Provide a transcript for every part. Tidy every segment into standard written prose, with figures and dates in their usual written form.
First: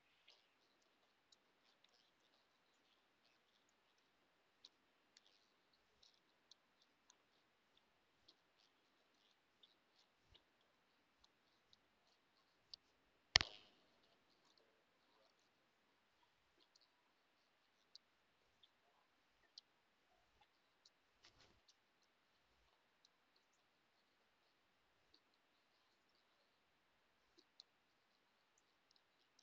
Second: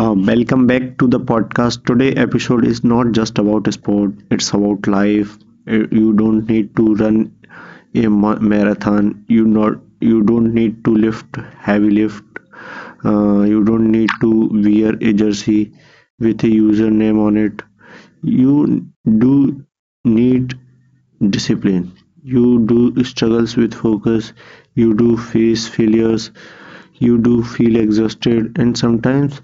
Welcome back to the podcast. Today episode is not just about sport; it's about life. You don't need to run a marathon. You don't need to lift heavy lift. You don't need to wear a jersey with a username on it. You do need discipline. You do struggles with focus. You do face failures. You do feel exhausted, and sometimes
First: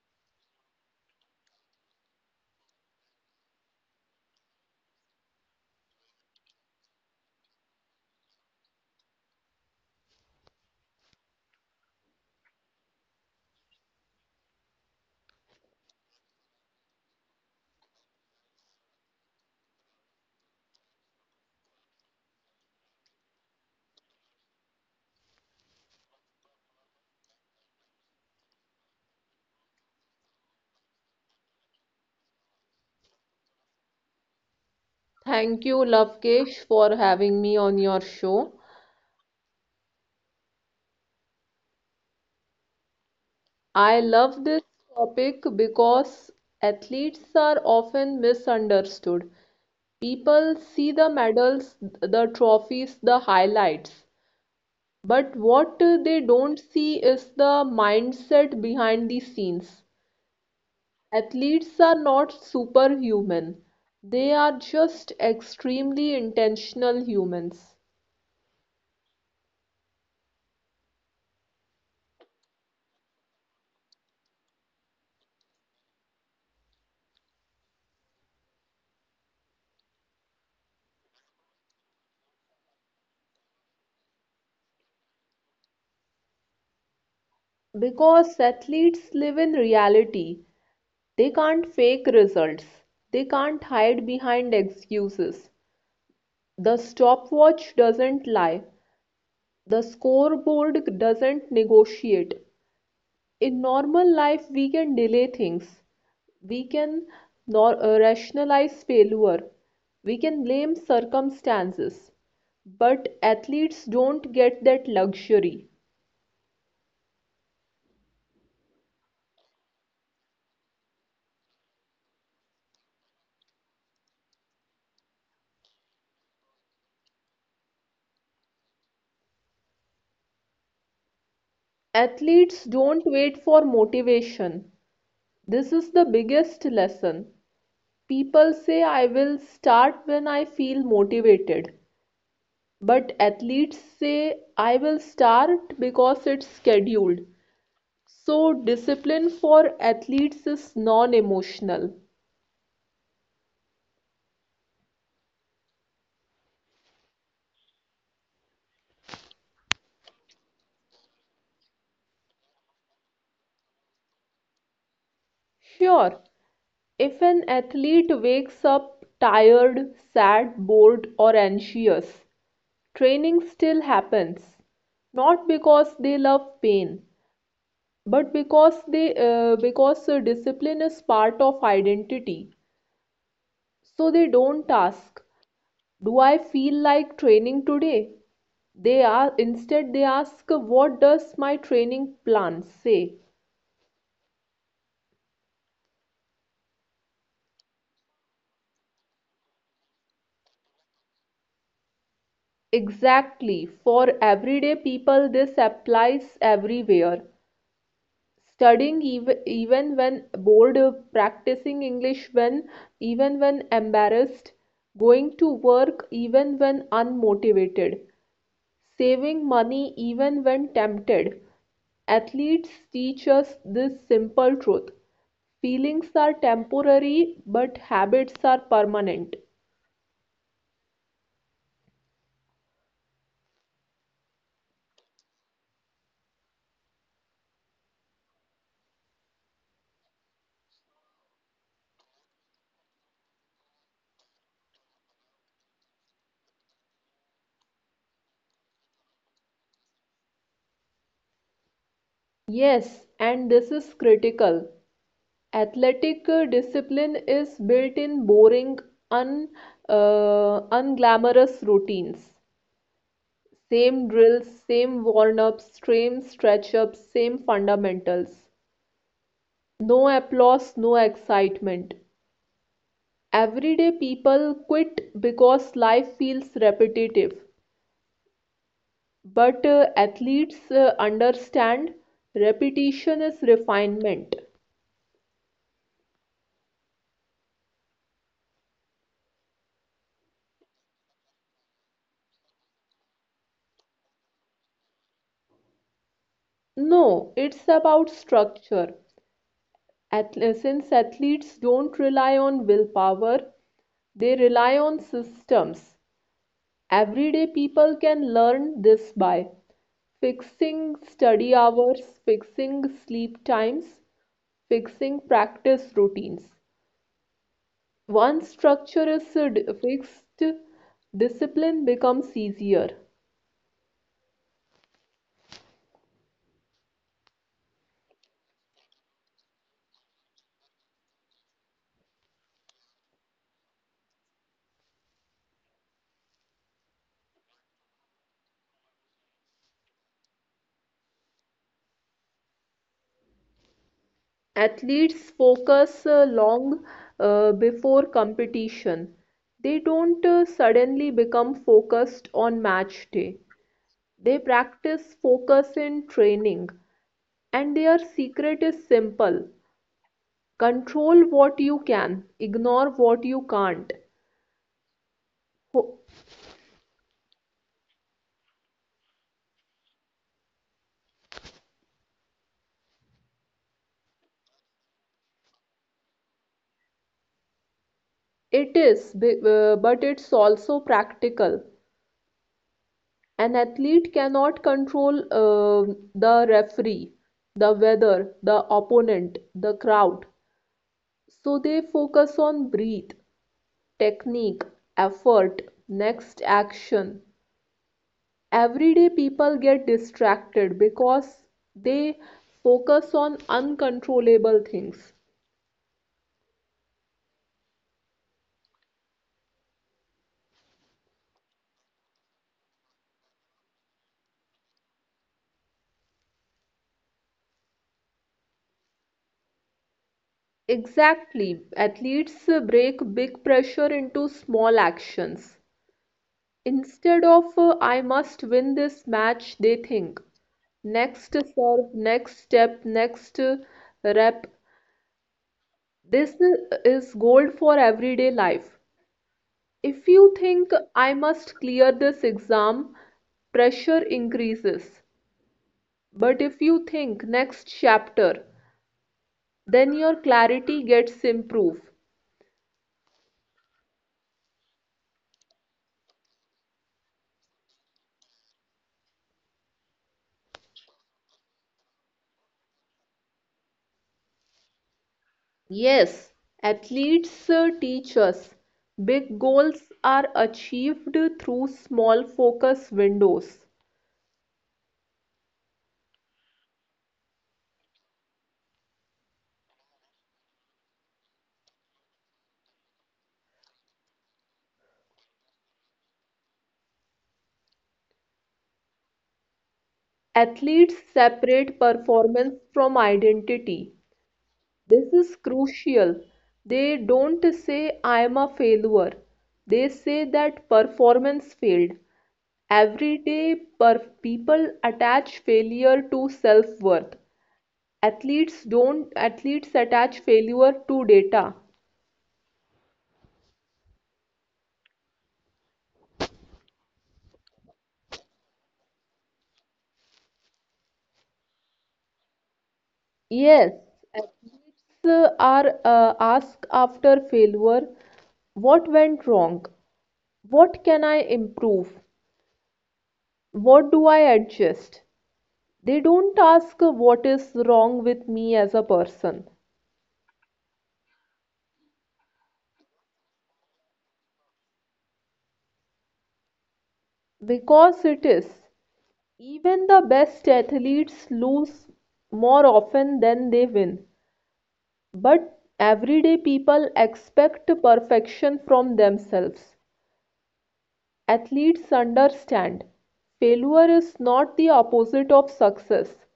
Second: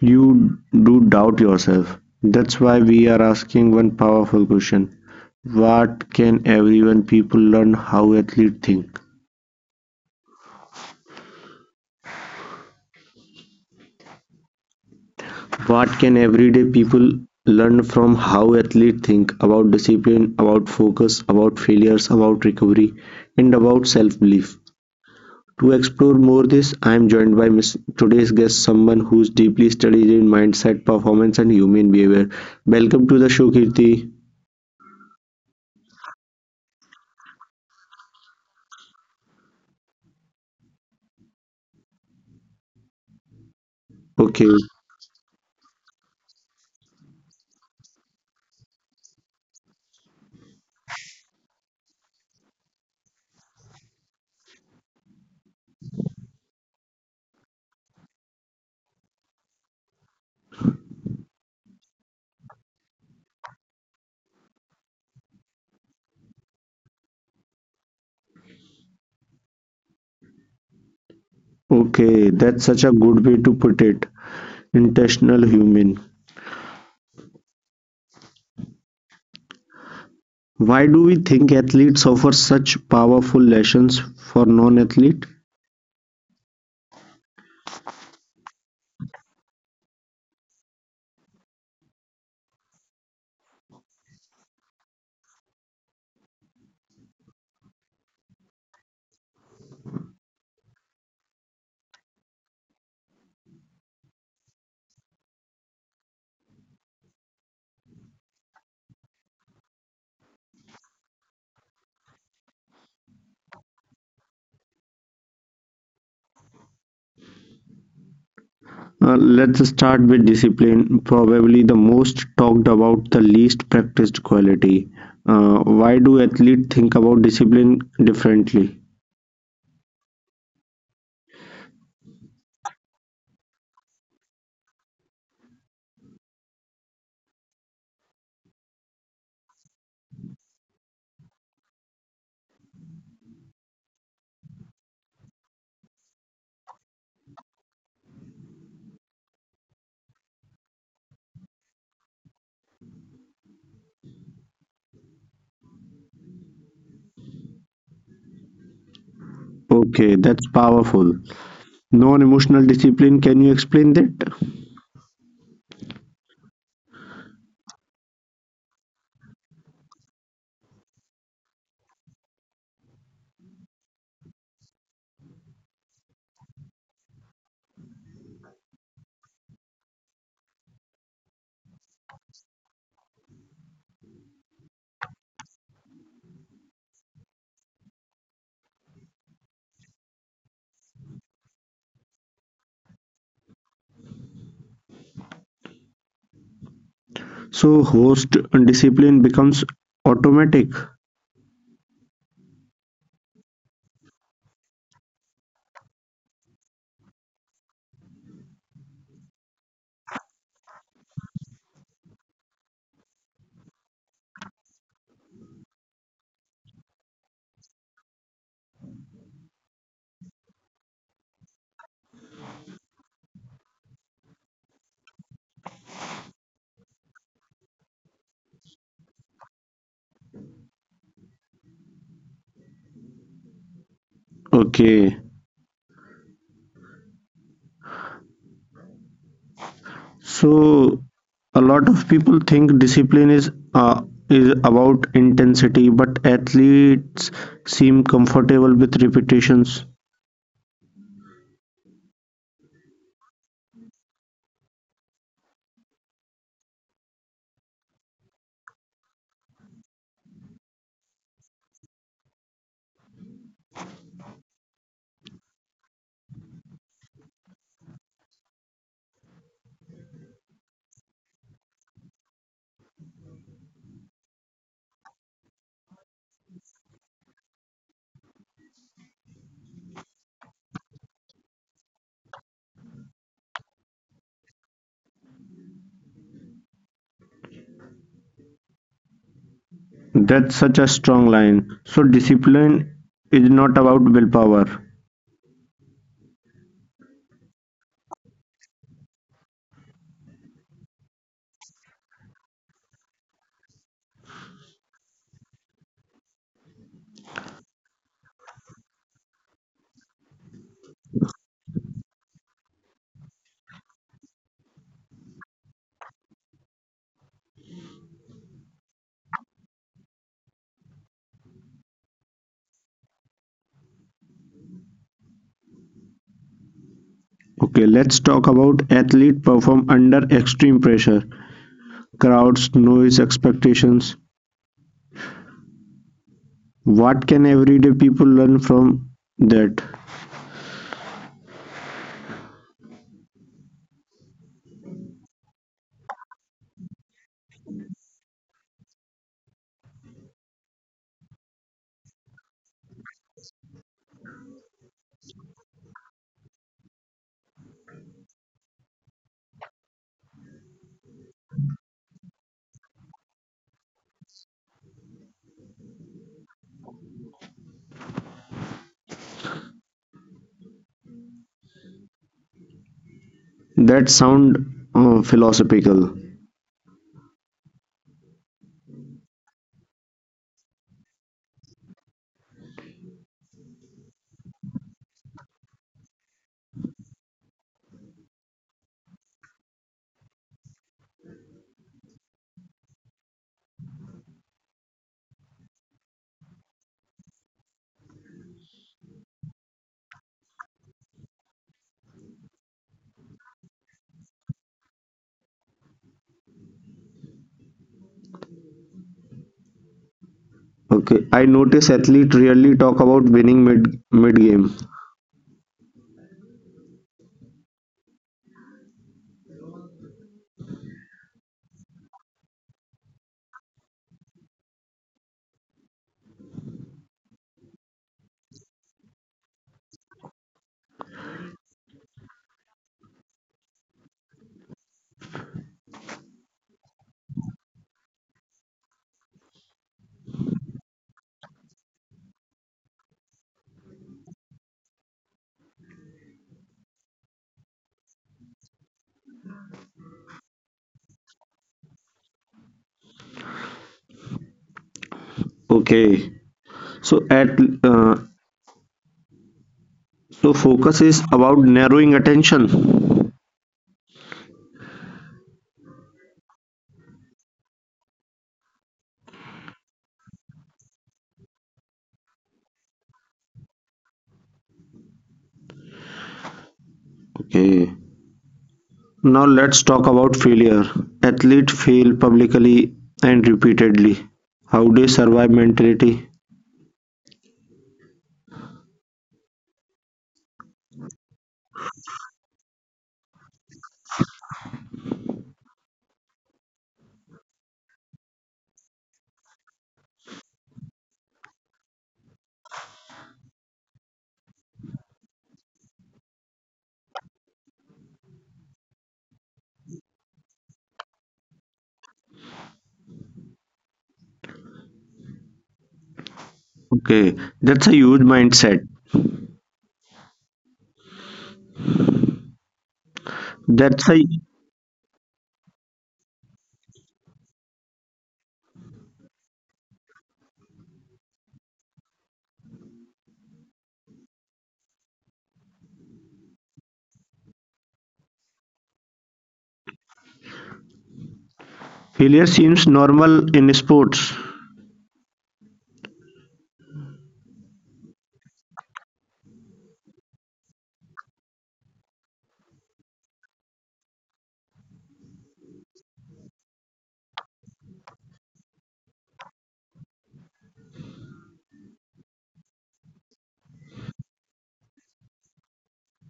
you do doubt yourself. That's why we are asking one powerful question. What can everyone people learn how athletes think? What can everyday people learn from how athletes think about discipline, about focus, about failures, about recovery, and about self-belief? To explore more this, I am joined by Ms. today's guest, someone who's deeply studied in mindset, performance, and human behavior. Welcome to the show, Kirti. Thank you, Lovekesh, for having me on your show. I love Okay. this topic because athletes are often misunderstood. People see the medals, the trophies, the highlights, but what they don't see is the mindset behind the scenes. Athletes are not superhuman, they are just extremely intentional humans. Okay, that's such a good way to put it. Intentional human. Why do we think athletes offer such powerful lessons for non-athlete? Because athletes live in reality. They can't fake results. They can't hide behind excuses. The stopwatch doesn't lie. The scoreboard doesn't negotiate. In normal life, we can delay things. We can rationalize failure. We can blame circumstances. But athletes don't get that luxury. Let's start with discipline, probably the most talked about, the least practiced quality. Why do athletes think about discipline differently? Athletes don't wait for motivation. This is the biggest lesson. People say I will start when I feel motivated, but athletes say I will start because it's scheduled. So, discipline for athletes is non emotional. Okay, that's powerful. Non-emotional discipline, can you explain that? Sure, if an athlete wakes up tired, sad, bored, or anxious, training still happens, not because they love pain, but because they because discipline is part of identity. So they don't ask, do I feel like training today? They are instead they ask, what does my training plan say? So host discipline becomes automatic. Exactly. For everyday people, this applies everywhere. Studying even when bored, practicing English when even when embarrassed, going to work even when unmotivated. Saving money even when tempted. Athletes teach us this simple truth: feelings are temporary, but habits are permanent. Okay. So a lot of people think discipline is about intensity, but athletes seem comfortable with repetitions. Yes, and this is critical. Athletic discipline is built in boring, un, unglamorous routines. Same drills, same warm ups, same stretch ups, same fundamentals. No applause, no excitement. Everyday people quit because life feels repetitive, but athletes understand repetition is refinement. That's such a strong line. So discipline is not about willpower. No, it's about structure. Since athletes don't rely on willpower, they rely on systems. Everyday people can learn this by fixing study hours, fixing sleep times, fixing practice routines. Once structure is fixed, discipline becomes easier. Okay, let's talk about athlete perform under extreme pressure, crowds, noise, expectations. What can everyday people learn from that? Athletes focus long before competition. They don't suddenly become focused on match day. They practice focus in training, and their secret is simple: control what you can, ignore what you can't. Ho- That sound philosophical. It is, but it's also practical. An athlete cannot control the referee, the weather, the opponent, the crowd. So they focus on breath, technique, effort, next action. Everyday people get distracted because they focus on uncontrollable things. Okay, I notice athletes rarely talk about winning mid game. Exactly, athletes break big pressure into small actions. Instead of I must win this match, they think next serve, next step, next rep. This is gold for everyday life. If you think I must clear this exam, pressure increases. But if you think next chapter, then your clarity gets improved. Okay, so at uh, so focus is about narrowing attention. Yes, athletes teach us big goals are achieved through small focus windows. Okay, now let's talk about failure. Athletes fail publicly and repeatedly. How they survive mentality? Athletes separate performance from identity. This is crucial. They don't say, I am a failure. They say that performance failed. Every day, per people attach failure to self-worth. Athletes don't, athletes attach failure to data. Okay, that's a huge mindset. Yes, That's a are asked after failure: what went wrong? What can I improve? What do I adjust? They don't ask what is wrong with me as a person, failure seems normal in sports. because it is. Even the best athletes lose more often than they win. But everyday people expect perfection from themselves. Athletes understand failure is not the opposite of success,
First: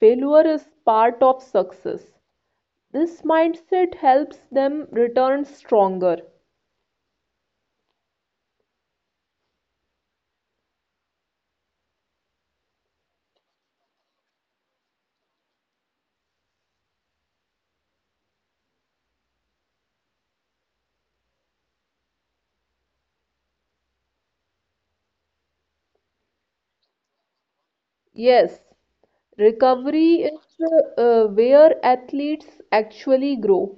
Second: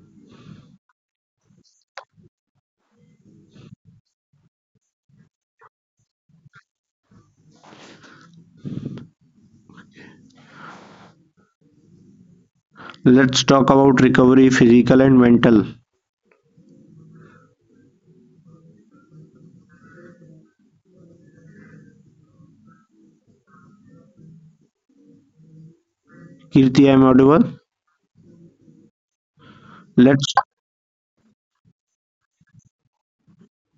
failure is part of success. This mindset helps them return stronger. Let's talk about recovery, physical and mental. Kirti, I'm audible. Yes, recovery Let's is where athletes actually grow.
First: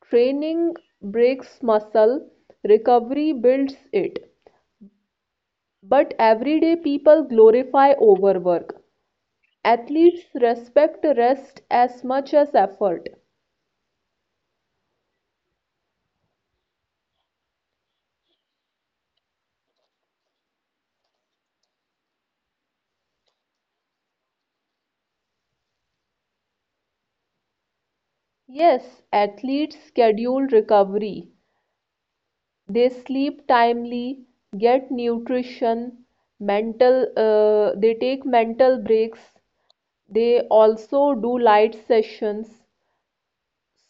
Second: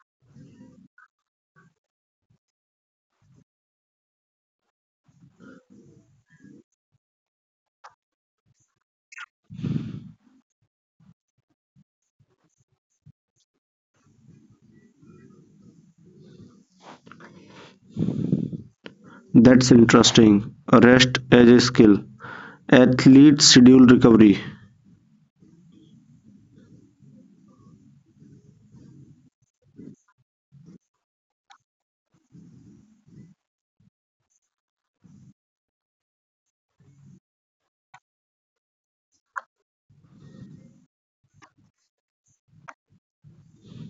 Training breaks muscle, recovery builds it. But everyday people glorify overwork. Athletes respect rest as much as effort. that's interesting. Rest as a skill. Athletes schedule recovery. Yes, athletes schedule recovery. They sleep timely, get nutrition, mental they take mental breaks, they also do light sessions.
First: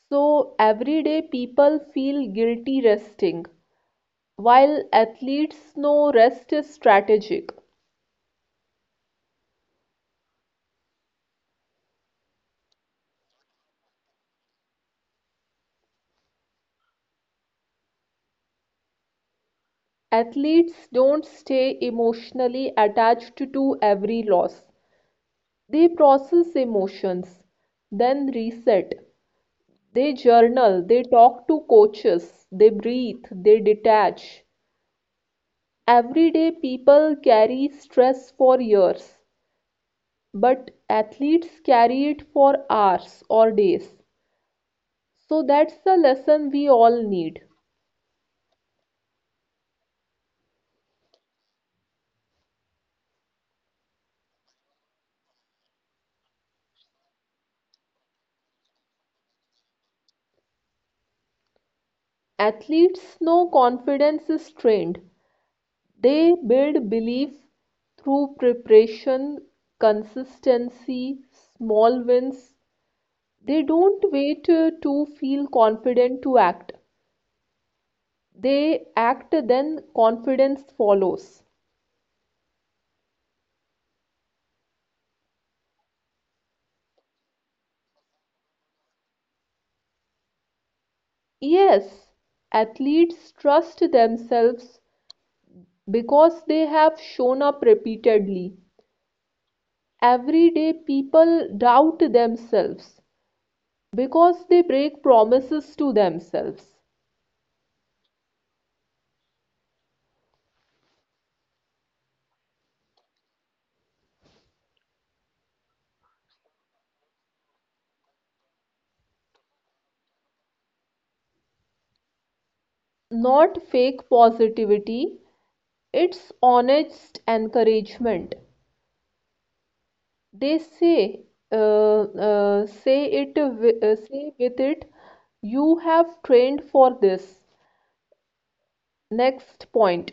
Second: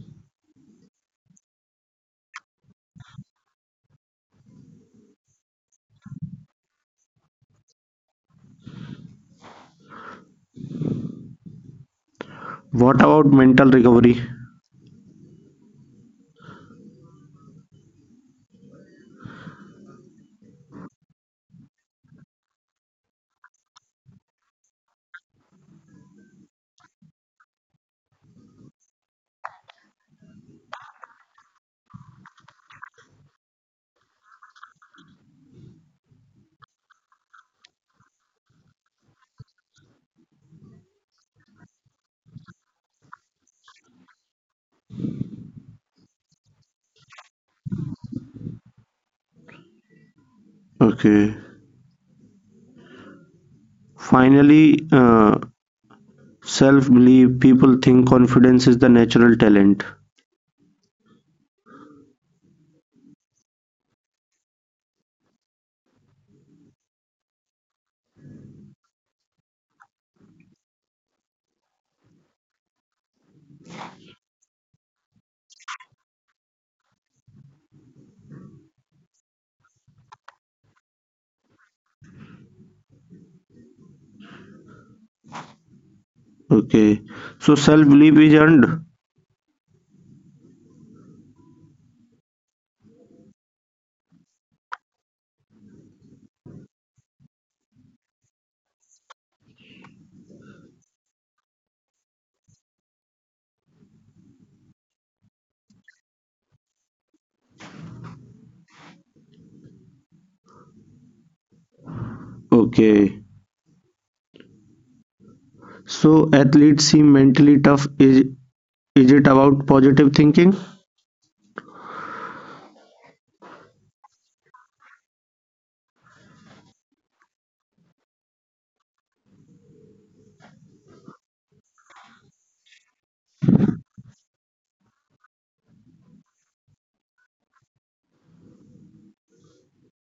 So every day people feel guilty resting, while athletes know rest is strategic. What about mental recovery? Athletes don't stay emotionally attached to every loss, they process emotions then reset. They journal, they talk to coaches, they breathe, they detach. Everyday people carry stress for years, but athletes carry it for hours or days. So that's the lesson we all need. Okay. Finally, self belief. People think confidence is the natural talent. Athletes know confidence is trained, they build belief through preparation, consistency, small wins. They don't wait to feel confident to act. They act, then confidence follows. Okay. So self belief is earned. Yes, athletes trust themselves because they have shown up repeatedly. Everyday people doubt themselves because they break promises to themselves. Okay. So athletes seem mentally tough. Is it about positive thinking? Not fake positivity, it's honest encouragement. They say uh, say with it, you have trained for this. Next point,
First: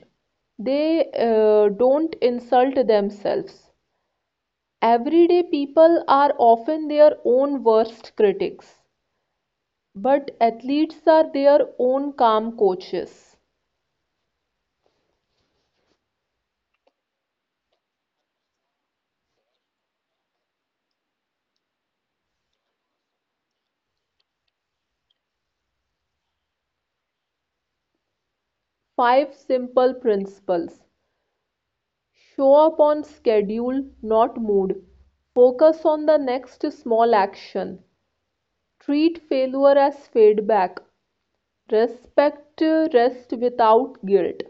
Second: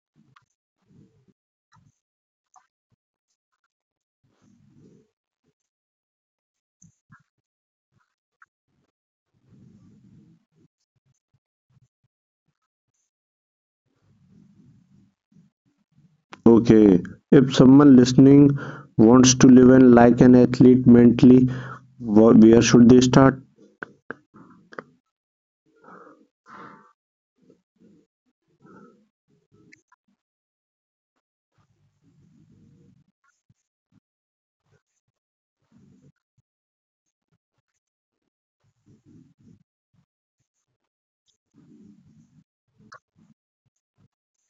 they don't insult themselves. Everyday people are often their own worst critics, but athletes are their own calm coaches. Okay. If someone listening wants to live and like an athlete mentally, where should they start? Five simple principles: show up on schedule, not mood. Focus on the next small action. Treat failure as feedback. Respect rest without guilt.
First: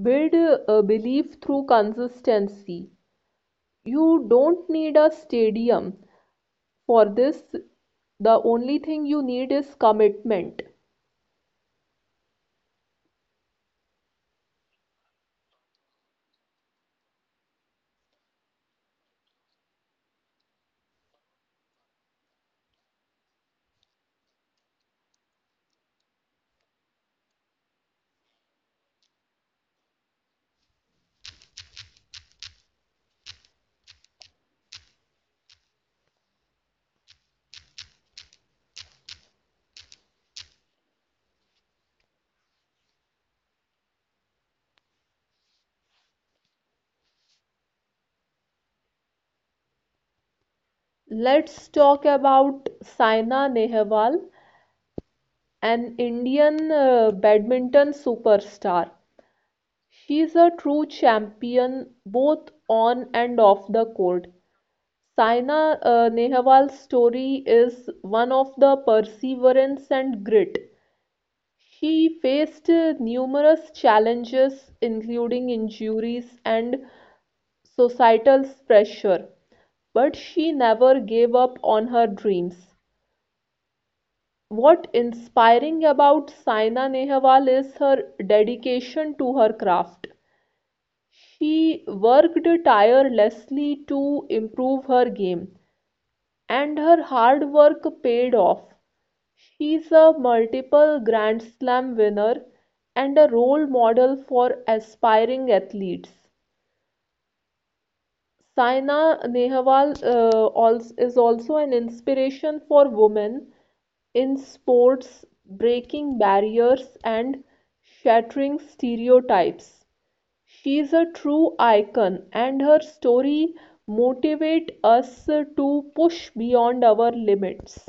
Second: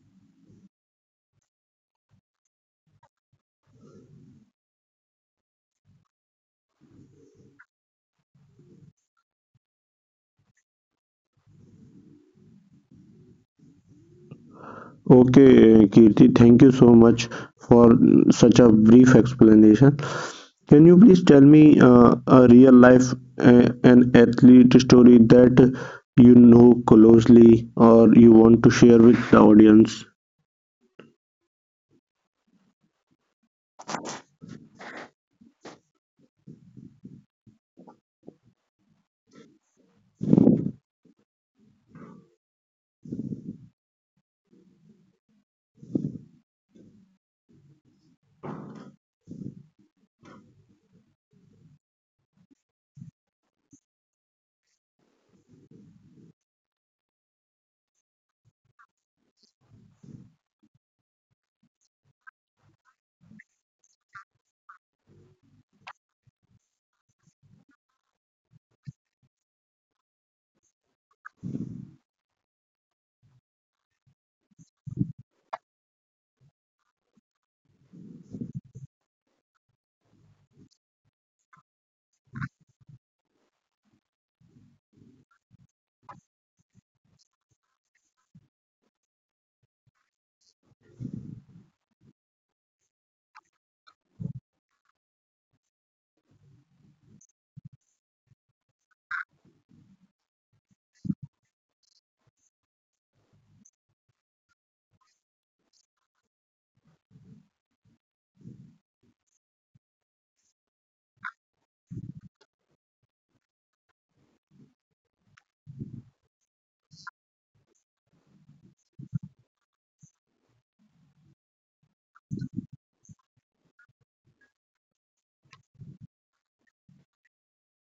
Build a belief through consistency. You don't need a stadium for this. The only thing you need is commitment. Okay, Kirti, thank you so much for such a brief explanation. Can you please tell me a real life an athlete story that you know closely or you want to share with the audience? Let's talk about Saina Nehwal, an Indian badminton superstar. She is a true champion both on and off the court. Saina Nehwal's story is one of the perseverance and grit. He faced numerous challenges, including injuries and societal pressure, but she never gave up on her dreams. What inspiring about Saina Nehwal is her dedication to her craft. She worked tirelessly to improve her game, and her hard work paid off. She's a multiple Grand Slam winner and a role model for aspiring athletes. Saina Nehwal is also an inspiration for women in sports, breaking barriers and shattering stereotypes. She's a true icon, and her story motivate us to push beyond our limits.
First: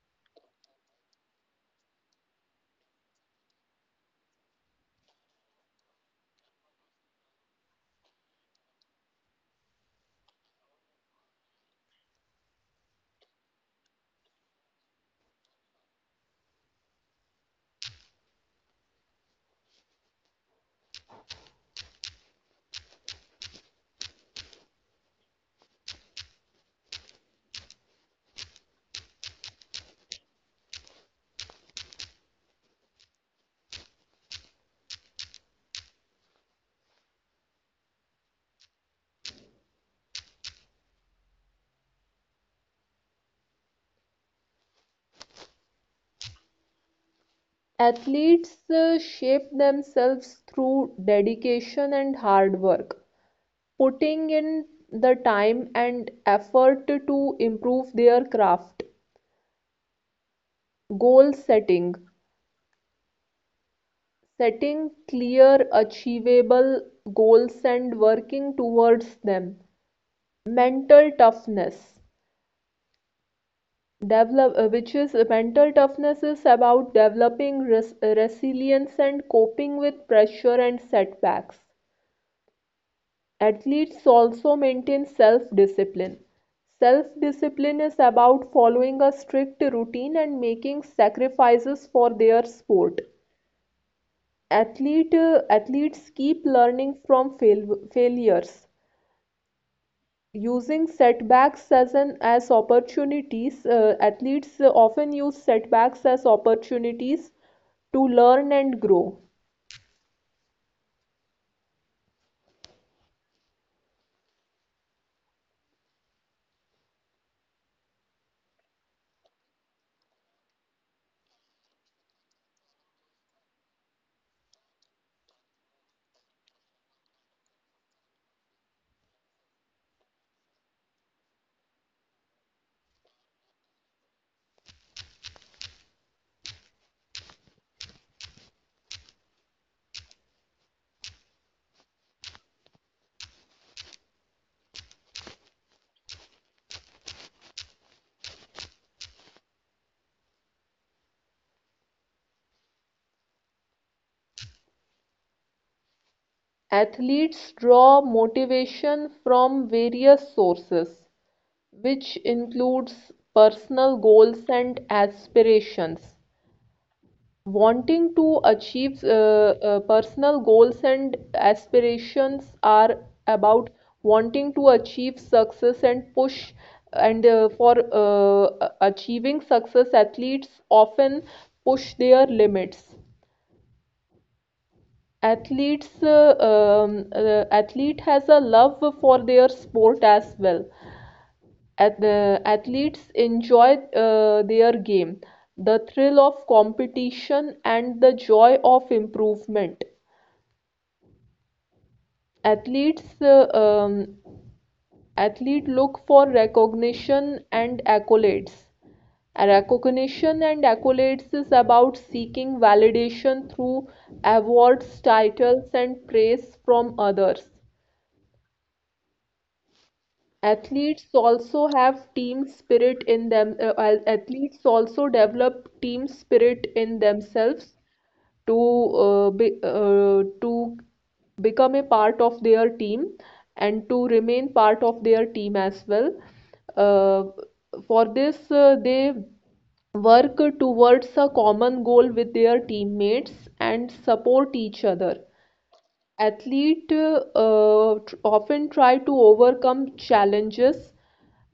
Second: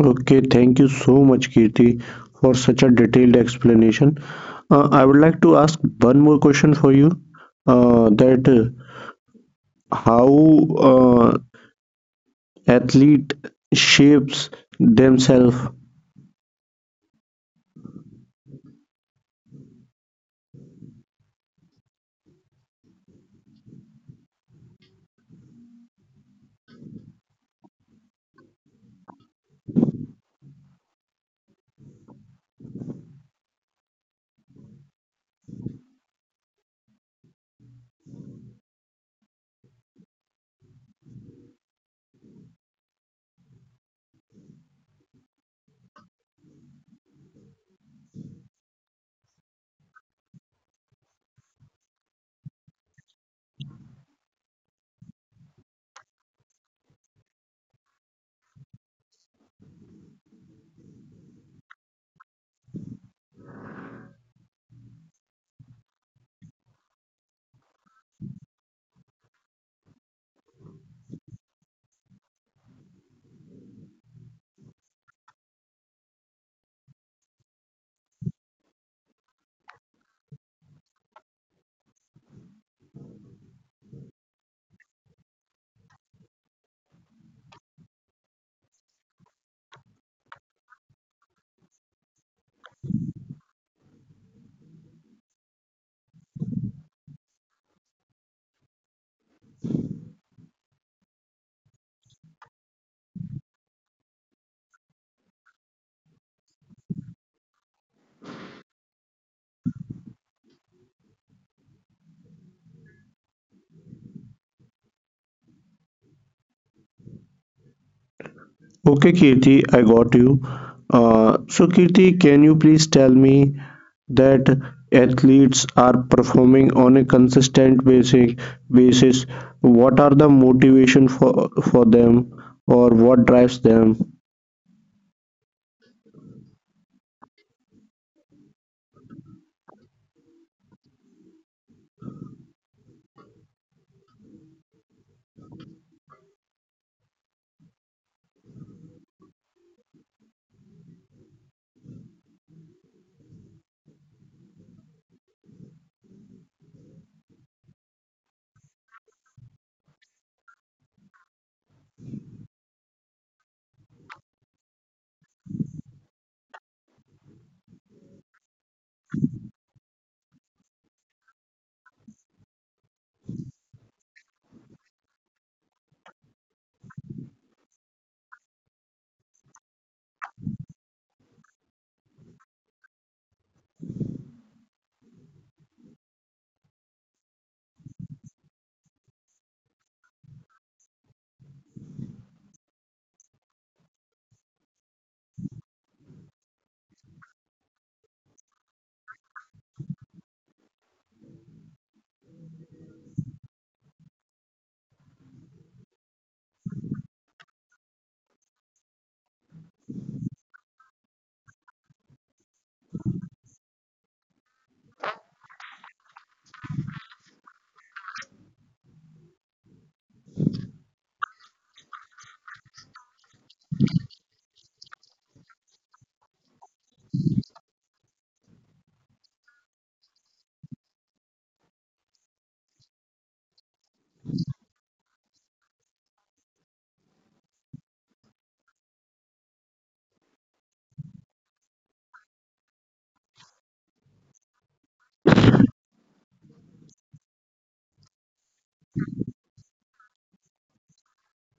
Okay, thank you so much, Kirti, for such a detailed explanation. I would like to ask one more question for you. That How uh, athlete shapes themselves. Athletes shape themselves through dedication and hard work, putting in the time and effort to improve their craft. Goal setting, setting clear, achievable goals and working towards them. Mental toughness, develop, which is mental toughness is about developing resilience and coping with pressure and setbacks. Athletes also maintain self-discipline. Self-discipline is about following a strict routine and making sacrifices for their sport. Athletes keep learning from failures. Using setbacks as an as opportunities, athletes often use setbacks as opportunities to learn and grow. Okay, Kirti, I got you. So, Kirti, can you please tell me that athletes are performing on a consistent basic basis? What are the motivation for them, or what drives them? Athletes draw motivation from various sources, which includes personal goals and aspirations. Wanting to achieve personal goals and aspirations are about wanting to achieve success and push, and for achieving success, athletes often push their limits. Athletes, athlete has a love for their sport as well. At the athletes enjoy their game, the thrill of competition and the joy of improvement. Athletes athlete look for recognition and accolades. A recognition and accolades is about seeking validation through awards, titles, and praise from others. Athletes also have team spirit in them. Athletes also develop team spirit in themselves to to become a part of their team and to remain part of their team as well. Uh, for this, they work towards a common goal with their teammates and support each other. Athletes often try to overcome challenges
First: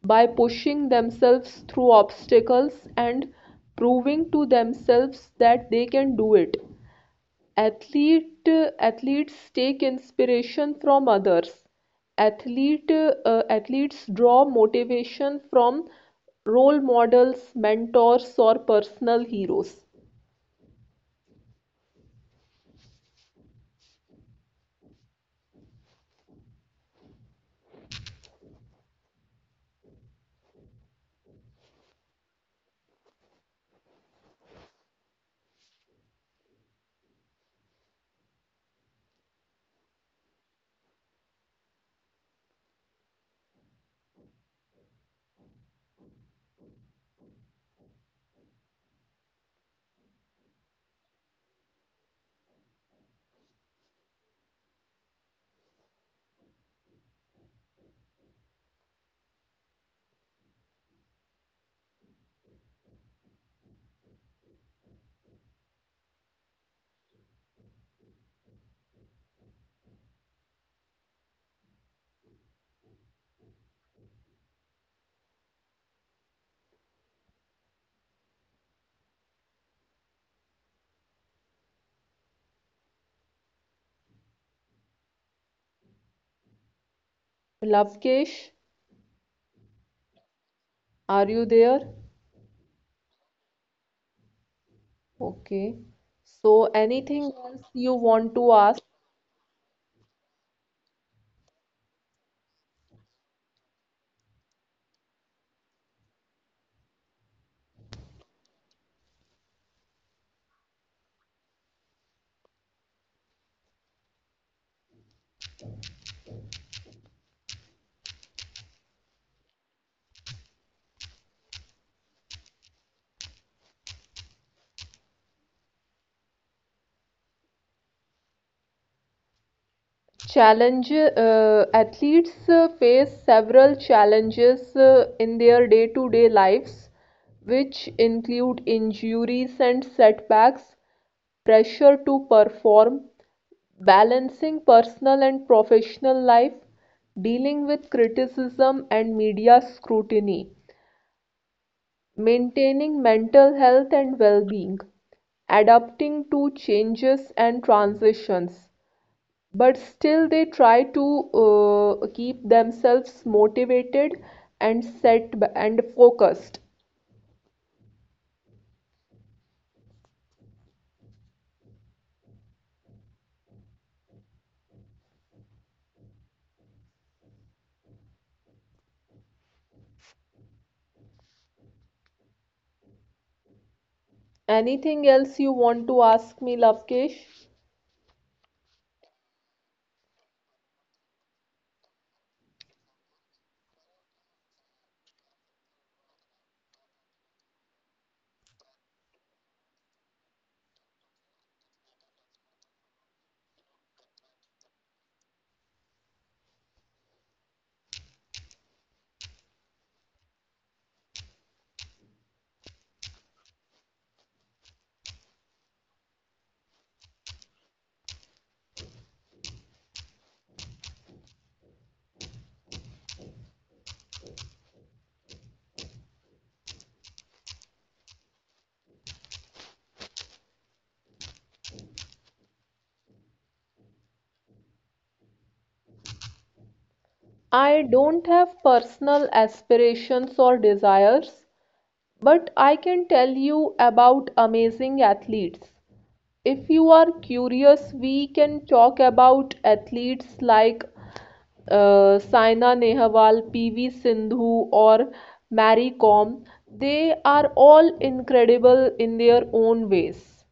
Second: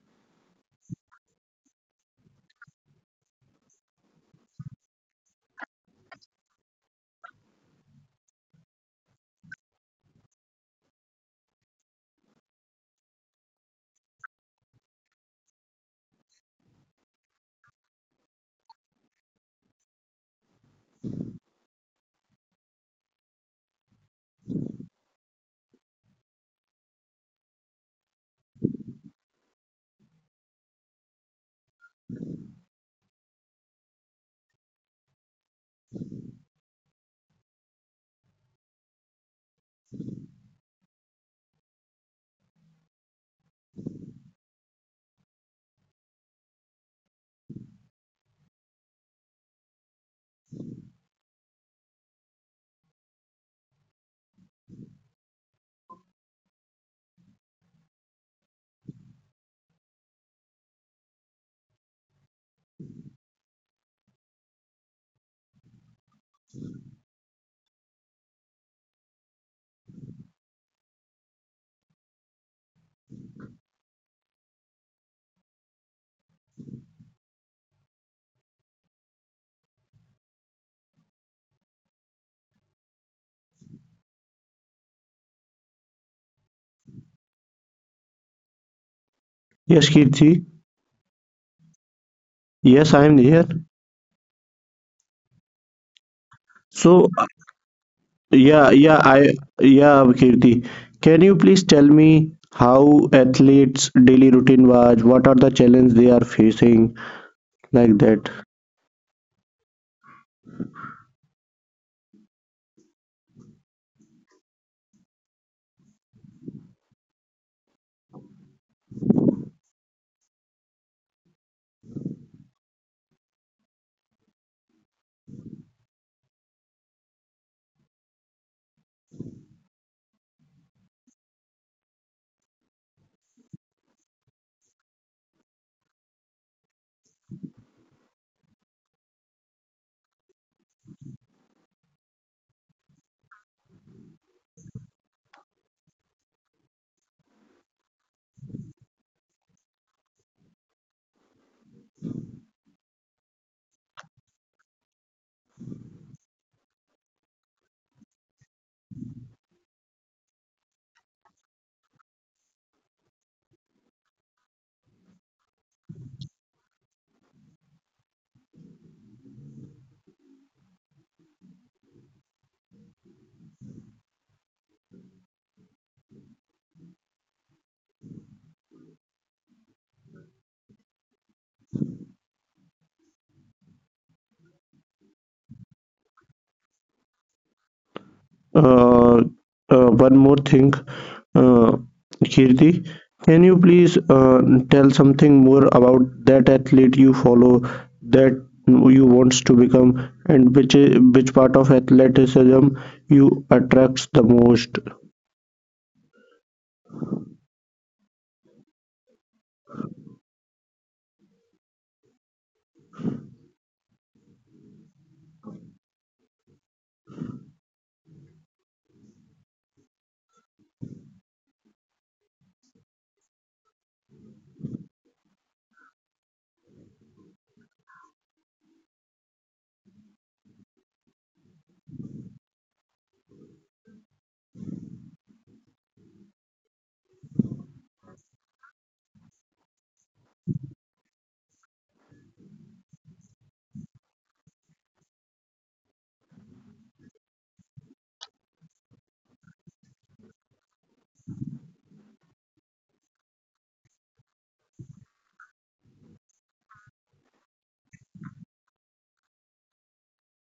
by pushing themselves through obstacles and proving to themselves that they can do it. Athlete, Athletes take inspiration from others. Athletes draw motivation from role models, mentors, or personal heroes. Lavkesh, Yes, Kirti. are you there? Yes, I am here. Okay. So, So, anything else you want to yeah, ask? yeah, I, yeah, Kirti. Can you please tell me how athletes' daily routine was? What are the challenges they are facing, like that? Challenge Athletes face several challenges in their day-to-day lives, which include injuries and setbacks, pressure to perform, balancing personal and professional life, dealing with criticism and media scrutiny, maintaining mental health and well-being, adapting to changes and transitions, but still they try to keep themselves motivated and and focused. Anything else you want to ask me, Lavkesh? uh, One more thing, uh, Kirti. Can you please tell something more about that athlete you follow, that you wants to become, and which which part of athleticism you attracts the most? I don't have personal aspirations or desires, but I can tell you about amazing athletes. If you are curious, we can talk about athletes like Saina Nehwal, PV Sindhu, or Mary Kom. They are all incredible in their own ways.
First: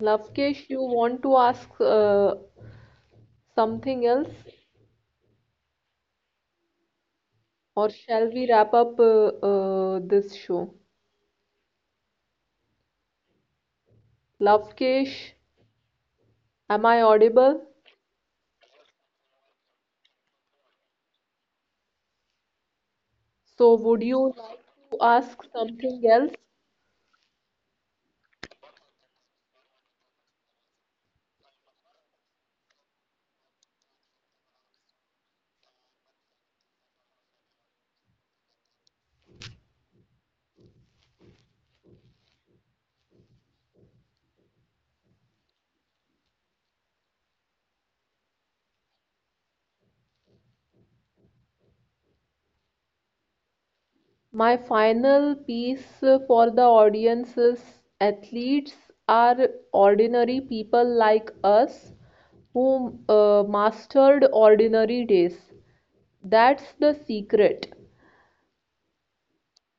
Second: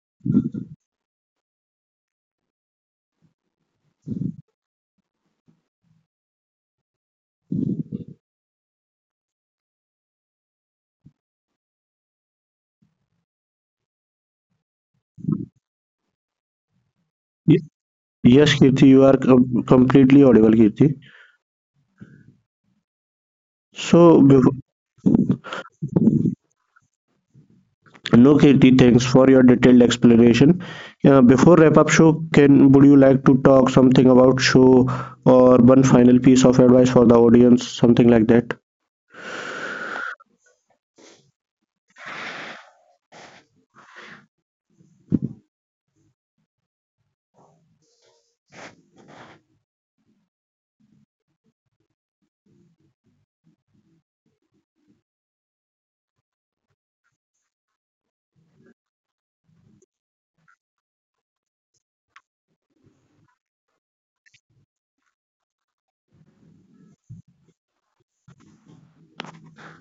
Lavkesh, you want to ask something else, or shall we wrap up this show? Lavkesh, am I audible? Y- Yes, Kirti, you are completely audible, Kirti. So, would So, you like bef- to ask something else? No, Kirti, thanks for your detailed explanation. Before wrap up show, can would you like to talk something about show or one final piece of advice for the audience, something like that? My final piece for the audience is athletes are ordinary people like us who mastered ordinary days. That's the secret.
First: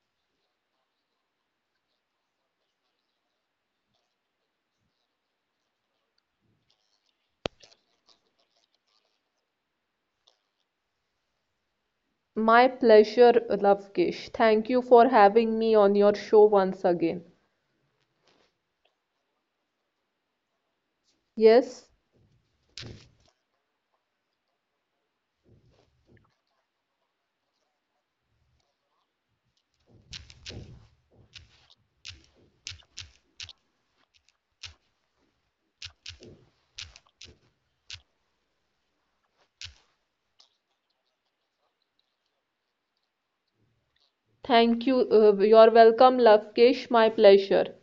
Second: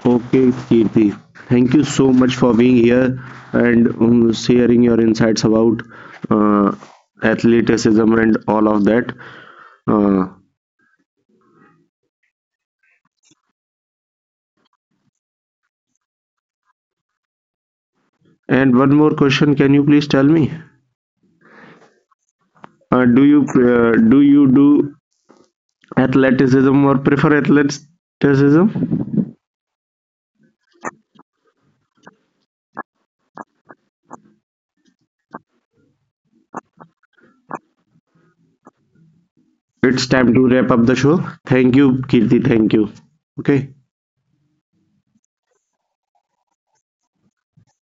Okay, Kirti, thank you so much for being here and sharing your insights about uh, athleticism and all of that. Uh, My pleasure, Lavkesh. Thank you for having me on your show once again. and one more question, can you please tell me? Yes, Do you do athleticism or prefer athleticism? It's time to wrap up the show. Thank you, Kirti. Thank you. Okay. thank you. You're welcome, Lavkesh. My pleasure.